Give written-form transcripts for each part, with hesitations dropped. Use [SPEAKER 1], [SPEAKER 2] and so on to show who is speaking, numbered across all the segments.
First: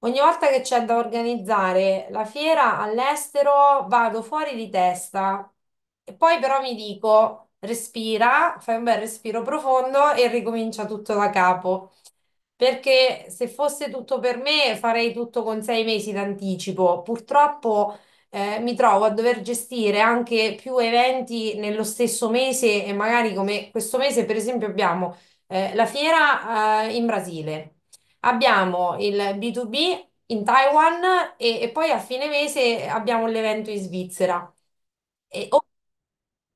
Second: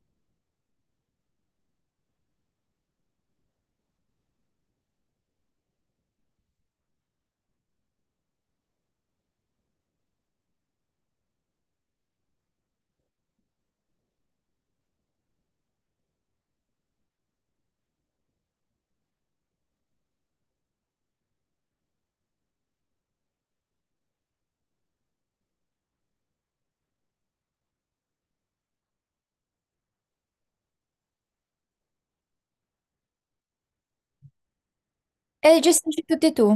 [SPEAKER 1] Ogni volta che c'è da organizzare la fiera all'estero vado fuori di testa e poi però mi dico respira, fai un bel respiro profondo e ricomincia tutto da capo. Perché se fosse tutto per me farei tutto con 6 mesi d'anticipo. Purtroppo mi trovo a dover gestire anche più eventi nello stesso mese e magari come questo mese, per esempio, abbiamo la fiera in Brasile, abbiamo il B2B in Taiwan e poi a fine mese abbiamo l'evento in Svizzera. E.
[SPEAKER 2] E li gestisci tutti tu?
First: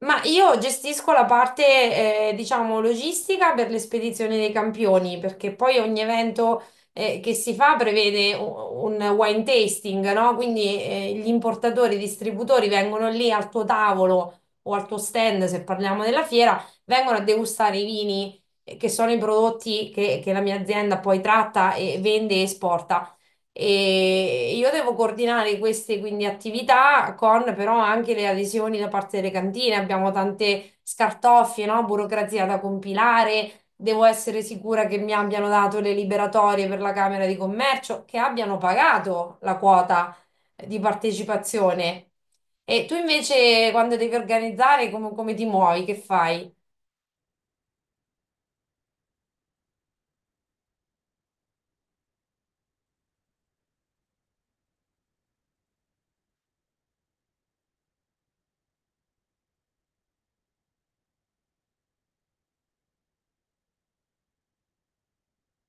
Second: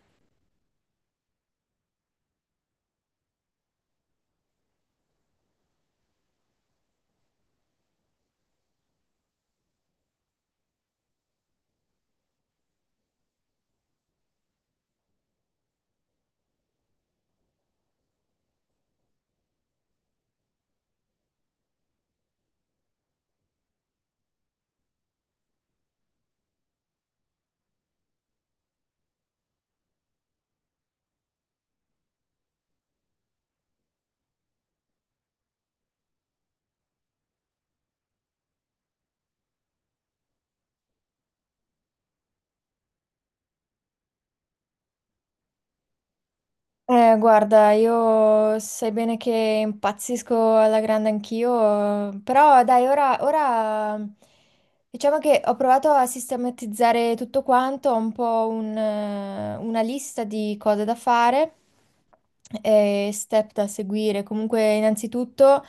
[SPEAKER 1] Ma io gestisco la parte, diciamo, logistica per le spedizioni dei campioni, perché poi ogni evento, che si fa prevede un wine tasting, no? Quindi, gli importatori, i distributori vengono lì al tuo tavolo o al tuo stand, se parliamo della fiera, vengono a degustare i vini, che sono i prodotti che la mia azienda poi tratta e vende e esporta e io devo coordinare queste quindi attività con però anche le adesioni da parte delle cantine. Abbiamo tante scartoffie, no? Burocrazia da compilare. Devo essere sicura che mi abbiano dato le liberatorie per la Camera di Commercio, che abbiano pagato la quota di partecipazione. E tu invece quando devi organizzare come ti muovi? Che fai?
[SPEAKER 2] Guarda, io sai bene che impazzisco alla grande anch'io, però dai, ora diciamo che ho provato a sistematizzare tutto quanto, ho un po' una lista di cose da fare e step da seguire. Comunque, innanzitutto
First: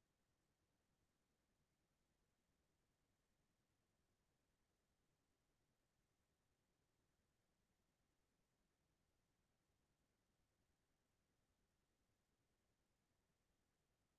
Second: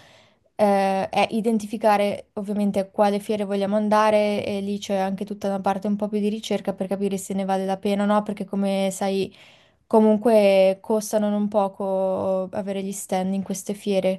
[SPEAKER 2] eh, è identificare ovviamente a quale fiere vogliamo andare e lì c'è anche tutta una parte un po' più di ricerca per capire se ne vale la pena o no, perché come sai... Comunque costano non poco avere gli stand in queste fiere.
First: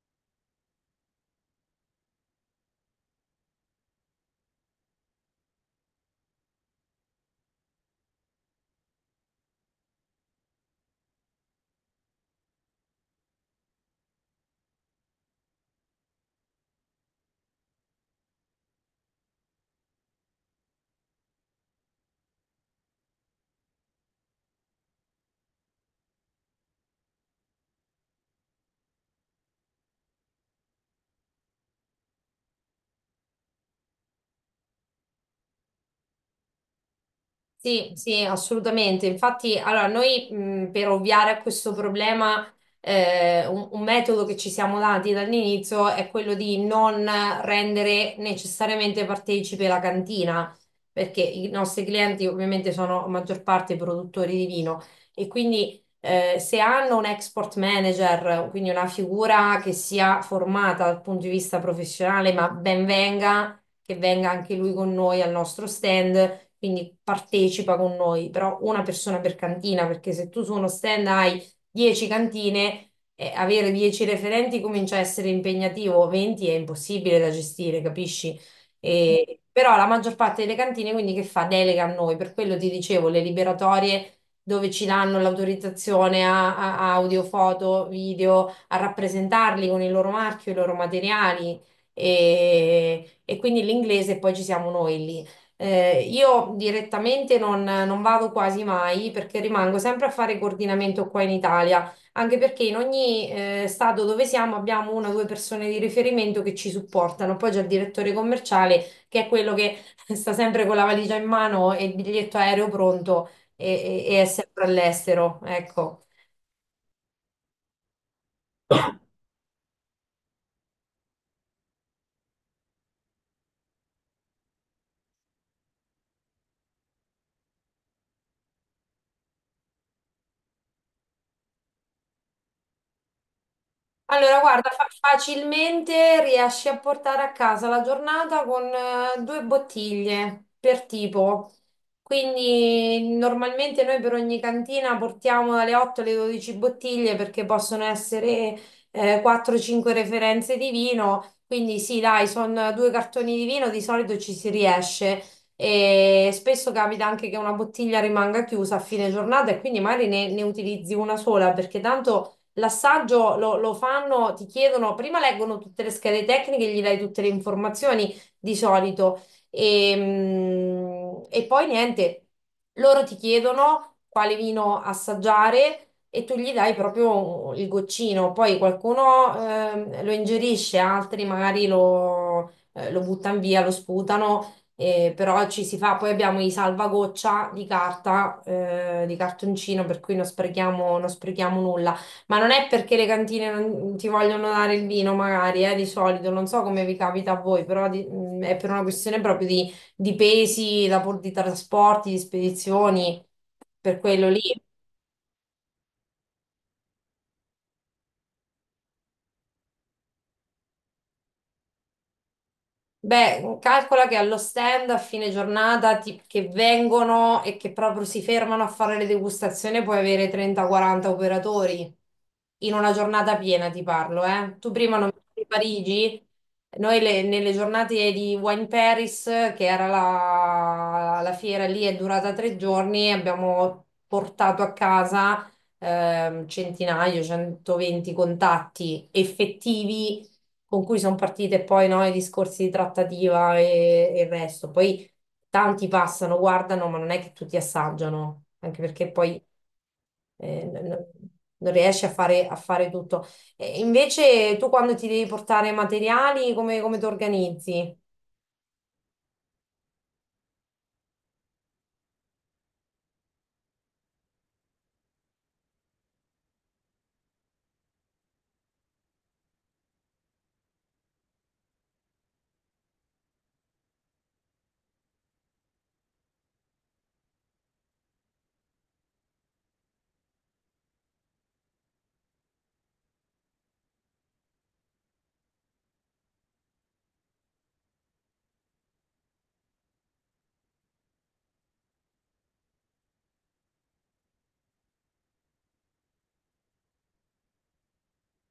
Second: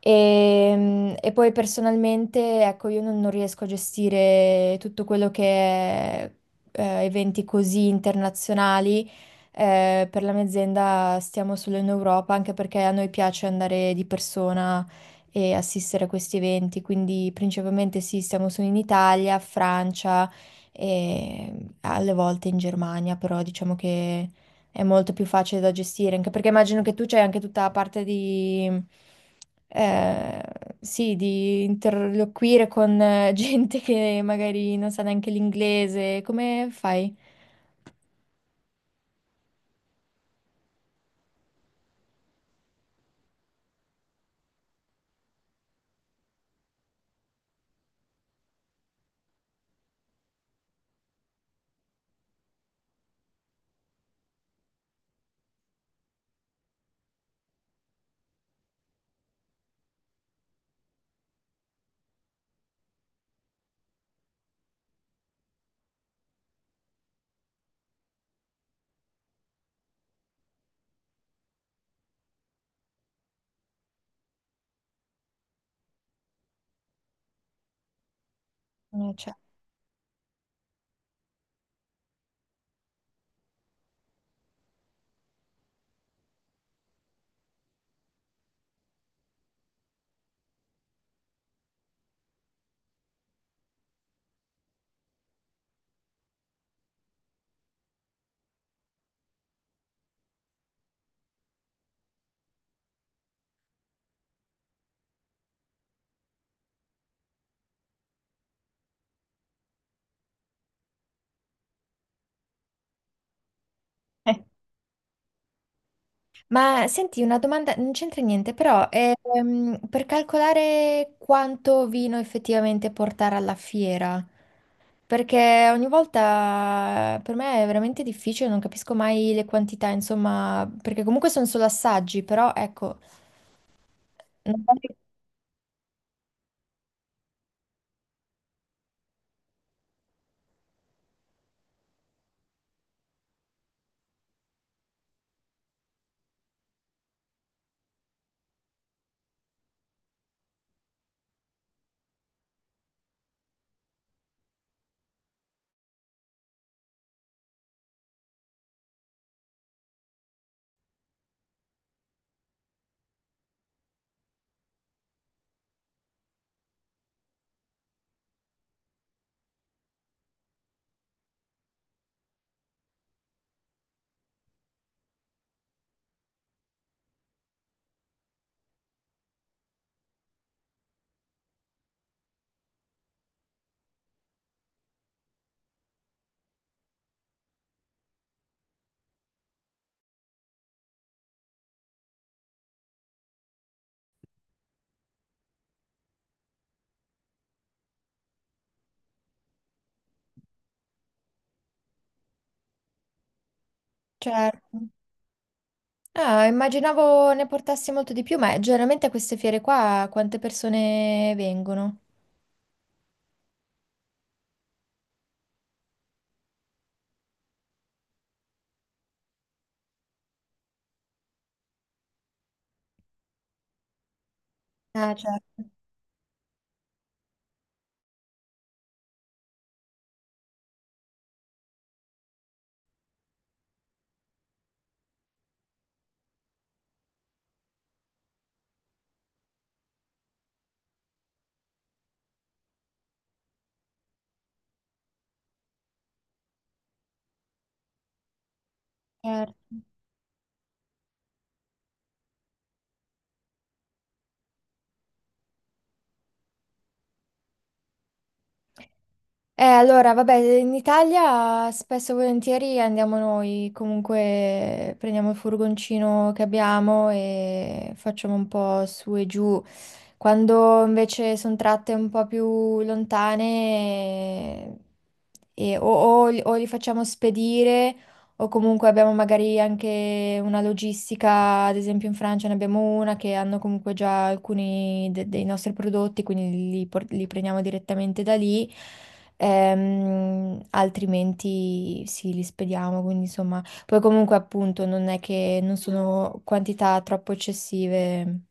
[SPEAKER 2] E, poi personalmente, ecco, io non riesco a gestire tutto quello che è eventi così internazionali. Per la mia azienda stiamo solo in Europa, anche perché a noi piace andare di persona e assistere a questi eventi. Quindi principalmente sì, stiamo solo in Italia, Francia e alle volte in Germania, però diciamo che è molto più facile da gestire, anche perché immagino che tu c'hai anche tutta la parte di, eh, sì, di interloquire con gente che magari non sa neanche l'inglese. Come fai?
[SPEAKER 1] Sì, sì, assolutamente. Infatti, allora, noi per ovviare a questo problema, un metodo che ci siamo dati dall'inizio è quello di non rendere necessariamente partecipe la cantina, perché i nostri clienti ovviamente sono a maggior parte produttori di vino e quindi se hanno un export manager, quindi una figura che sia formata dal punto di vista professionale, ma ben venga che venga anche lui con noi al nostro stand, quindi partecipa con noi, però una persona per cantina, perché se tu su uno stand hai 10 cantine, avere 10 referenti comincia a essere impegnativo, 20 è impossibile da gestire, capisci?
[SPEAKER 2] Cioè.
[SPEAKER 1] Però la maggior parte delle cantine quindi che fa? Delega a noi, per quello ti dicevo, le liberatorie dove ci danno l'autorizzazione a audio, foto, video, a rappresentarli con il loro marchio, i loro materiali. E e quindi l'inglese poi ci siamo noi lì. Io direttamente non vado quasi mai perché rimango sempre a fare coordinamento qua in Italia, anche perché in ogni stato dove siamo abbiamo una o due persone di riferimento che ci supportano. Poi c'è il direttore commerciale che è quello che sta sempre con la valigia in mano e il biglietto aereo pronto e è sempre all'estero, ecco.
[SPEAKER 2] Ma senti, una domanda, non c'entra niente, però per calcolare quanto vino effettivamente portare alla fiera, perché ogni volta per me è veramente difficile, non capisco mai le quantità, insomma, perché comunque sono solo assaggi, però ecco,
[SPEAKER 1] Allora, guarda,
[SPEAKER 2] non-
[SPEAKER 1] facilmente riesci a portare a casa la giornata con due bottiglie per tipo. Quindi normalmente noi per ogni cantina portiamo dalle 8 alle 12 bottiglie perché possono essere 4-5 referenze di vino. Quindi sì, dai, sono due cartoni di vino, di solito ci si riesce. E spesso capita anche che una bottiglia rimanga chiusa a fine giornata e quindi magari ne utilizzi una sola perché tanto l'assaggio lo fanno, ti chiedono, prima leggono tutte le schede tecniche, gli dai tutte le informazioni di solito e poi niente. Loro ti chiedono quale vino assaggiare e tu gli dai proprio il goccino, poi qualcuno lo ingerisce, altri magari lo buttano via, lo sputano. Però ci si fa, poi abbiamo i salvagoccia di carta, di cartoncino, per cui non sprechiamo, non sprechiamo nulla. Ma non è perché le cantine non ti vogliono dare il vino, magari, di solito, non so come vi capita a voi, però è per una questione proprio di, pesi, di trasporti, di spedizioni, per quello lì.
[SPEAKER 2] certo. Ah, immaginavo ne portassi molto di più, ma generalmente a queste fiere qua quante persone vengono?
[SPEAKER 1] Beh, calcola che allo stand a fine giornata che vengono e che proprio si fermano a fare le degustazioni puoi avere 30-40 operatori in una giornata piena, ti parlo, eh. Tu prima non
[SPEAKER 2] Ah,
[SPEAKER 1] di
[SPEAKER 2] certo,
[SPEAKER 1] Parigi. Noi nelle giornate di Wine Paris, che era la fiera lì, è durata 3 giorni, abbiamo portato a casa centinaio, 120 contatti effettivi con cui sono partite poi no, i discorsi di trattativa e il resto. Poi tanti passano, guardano, ma non è che tutti assaggiano, anche perché poi
[SPEAKER 2] certo.
[SPEAKER 1] eh, n- n- non riesci a fare tutto. E invece tu quando ti devi portare materiali, come ti organizzi?
[SPEAKER 2] Allora, vabbè, in Italia spesso e volentieri andiamo noi, comunque prendiamo il furgoncino che abbiamo e facciamo un po' su e giù. Quando invece sono tratte un po' più lontane, o, o li facciamo spedire o comunque abbiamo magari anche una logistica, ad esempio in Francia ne abbiamo una che hanno comunque già alcuni dei nostri prodotti, quindi li prendiamo direttamente da lì. Altrimenti sì, li spediamo, quindi insomma, poi comunque appunto non è che non sono quantità troppo eccessive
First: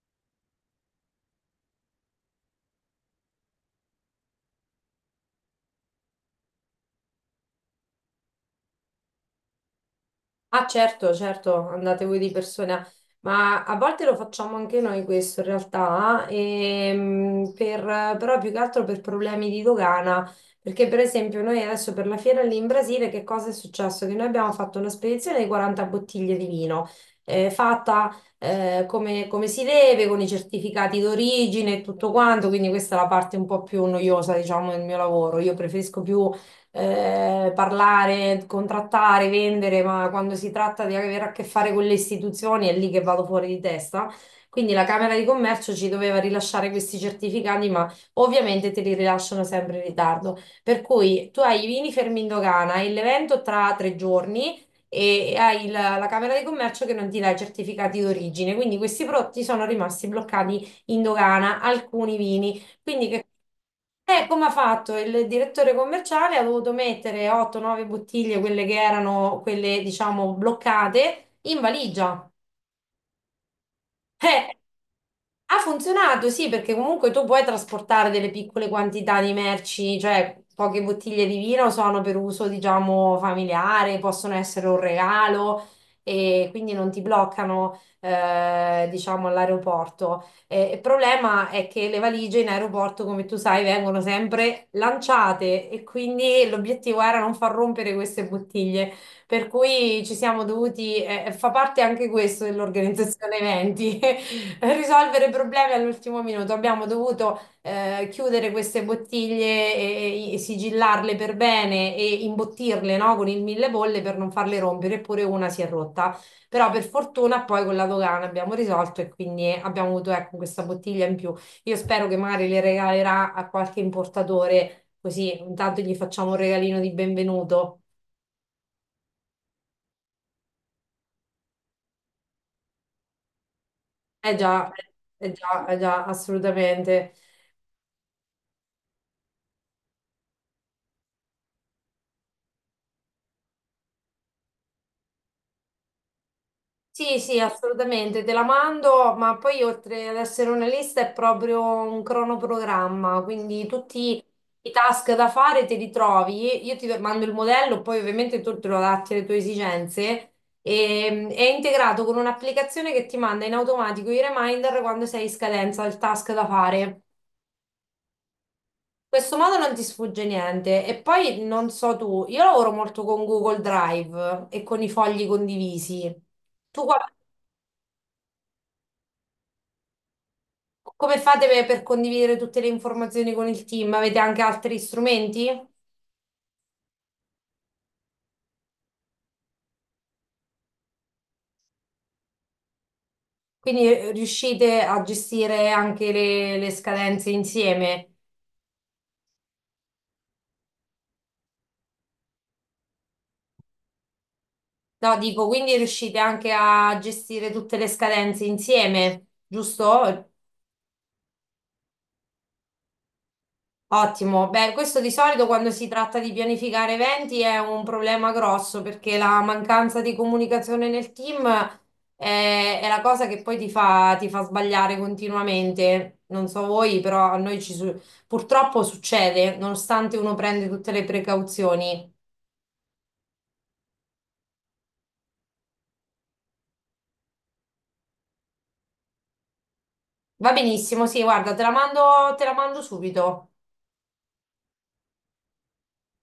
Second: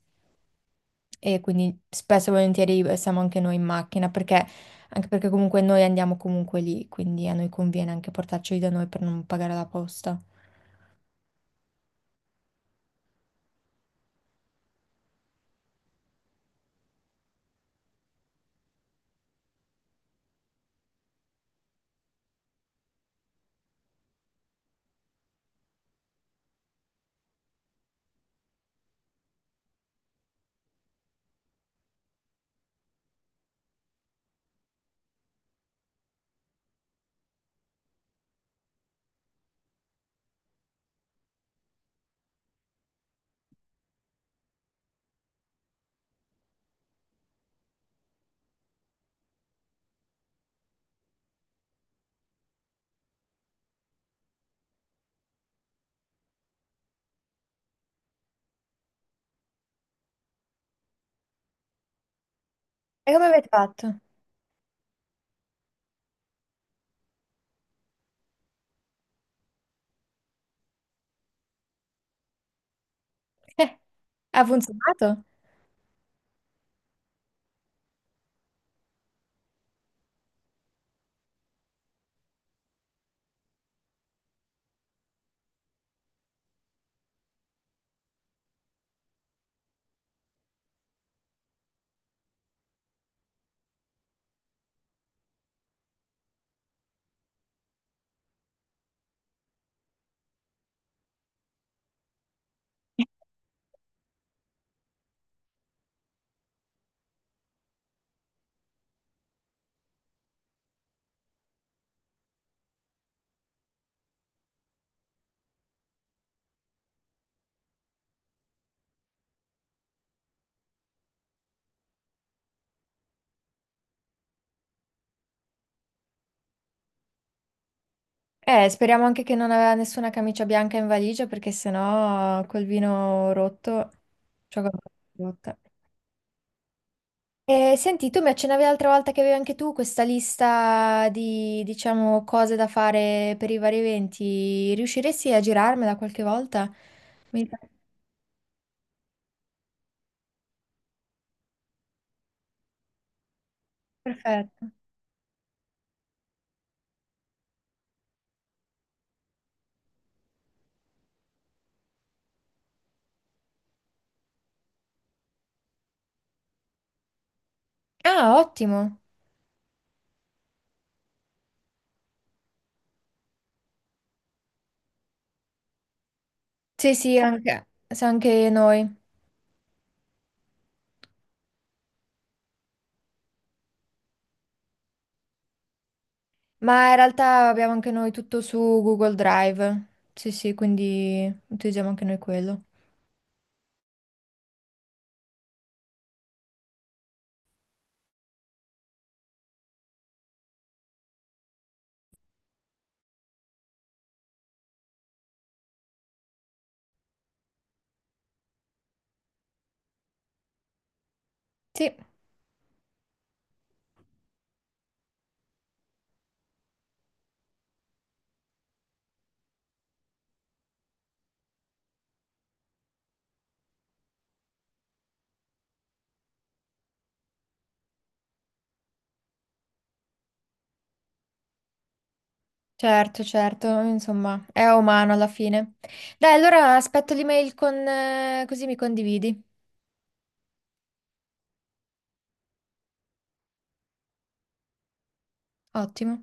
[SPEAKER 2] e quindi spesso e volentieri siamo anche noi in macchina perché, anche perché comunque noi andiamo comunque lì, quindi a noi conviene anche portarceli da noi per non pagare la posta.
[SPEAKER 1] Ah, certo, certo, andate voi di persona, ma a volte lo facciamo anche noi questo in realtà, però più che altro per problemi di dogana, perché per esempio noi adesso per la fiera lì in Brasile che cosa è successo? Che noi abbiamo fatto una spedizione di 40 bottiglie di vino, fatta come si deve, con i certificati d'origine e tutto quanto, quindi questa è la parte un po' più noiosa, diciamo, del mio lavoro. Io preferisco più parlare, contrattare, vendere, ma quando si tratta di avere a che fare con le istituzioni è lì che vado fuori di testa. Quindi la Camera di Commercio ci doveva rilasciare questi certificati, ma ovviamente te li rilasciano sempre in ritardo. Per cui tu hai i vini fermi in dogana e l'evento tra 3 giorni e hai la Camera di Commercio che non ti dà i certificati d'origine. Quindi questi prodotti sono rimasti bloccati in dogana, alcuni vini. Quindi
[SPEAKER 2] E
[SPEAKER 1] che.
[SPEAKER 2] come avete fatto?
[SPEAKER 1] Come ha fatto il direttore commerciale? Ha dovuto mettere 8-9 bottiglie, quelle che erano quelle, diciamo, bloccate, in valigia.
[SPEAKER 2] Eh, ha
[SPEAKER 1] Eh,
[SPEAKER 2] funzionato?
[SPEAKER 1] ha funzionato, sì, perché comunque tu puoi trasportare delle piccole quantità di merci, cioè poche bottiglie di vino sono per uso, diciamo, familiare, possono essere un regalo e quindi non ti bloccano, diciamo, all'aeroporto. Il problema è che le valigie in aeroporto, come tu sai, vengono sempre lanciate e quindi l'obiettivo era non far rompere queste bottiglie, per cui ci siamo dovuti, fa parte anche questo dell'organizzazione eventi. Per risolvere problemi all'ultimo minuto. Abbiamo dovuto chiudere queste bottiglie e sigillarle per bene e imbottirle, no, con il mille bolle per non farle rompere, eppure una si è rotta. Però per fortuna poi con la dogana abbiamo risolto e quindi abbiamo avuto ecco, questa bottiglia in più. Io spero che magari le regalerà a qualche importatore, così intanto gli facciamo un regalino di benvenuto.
[SPEAKER 2] Speriamo anche che non aveva nessuna camicia bianca in valigia perché sennò col vino rotto,
[SPEAKER 1] Eh
[SPEAKER 2] cioè
[SPEAKER 1] già,
[SPEAKER 2] con la
[SPEAKER 1] eh
[SPEAKER 2] rotta.
[SPEAKER 1] già, eh già, assolutamente.
[SPEAKER 2] Senti, tu mi accennavi l'altra volta che avevi anche tu questa lista di, diciamo, cose da fare per i vari eventi. Riusciresti a girarmela qualche volta?
[SPEAKER 1] Sì, sì,
[SPEAKER 2] Mi pare
[SPEAKER 1] assolutamente, te la mando, ma poi oltre ad essere una lista è proprio un cronoprogramma, quindi tutti i
[SPEAKER 2] perfetto.
[SPEAKER 1] task da fare te li trovi, io ti mando il modello, poi ovviamente tu te lo adatti alle tue esigenze e è integrato con un'applicazione che ti manda in automatico i reminder quando sei in scadenza il task da fare.
[SPEAKER 2] Ah, ottimo.
[SPEAKER 1] In questo modo non ti sfugge niente e poi non so tu, io lavoro molto con Google Drive e con i fogli condivisi. Tu
[SPEAKER 2] Sì,
[SPEAKER 1] qua.
[SPEAKER 2] sì, anche noi.
[SPEAKER 1] Come fate per condividere tutte le informazioni con il team? Avete anche altri strumenti?
[SPEAKER 2] Ma in realtà abbiamo anche noi tutto su Google Drive. Sì, sì, quindi utilizziamo anche noi quello.
[SPEAKER 1] Quindi riuscite a gestire anche le scadenze insieme? No, dico, quindi riuscite anche a gestire tutte le scadenze insieme, giusto?
[SPEAKER 2] Sì,
[SPEAKER 1] Ottimo, beh, questo di solito quando si tratta di pianificare eventi è un problema grosso perché la mancanza di comunicazione nel team è la cosa che poi ti fa, sbagliare continuamente. Non so voi, però a noi ci purtroppo succede, nonostante uno prende tutte le precauzioni.
[SPEAKER 2] certo, certo, insomma, è umano alla fine. Dai, allora aspetto l'email con, così mi condividi.
[SPEAKER 1] Va benissimo, sì, guarda, te la mando subito.
[SPEAKER 2] Ottimo.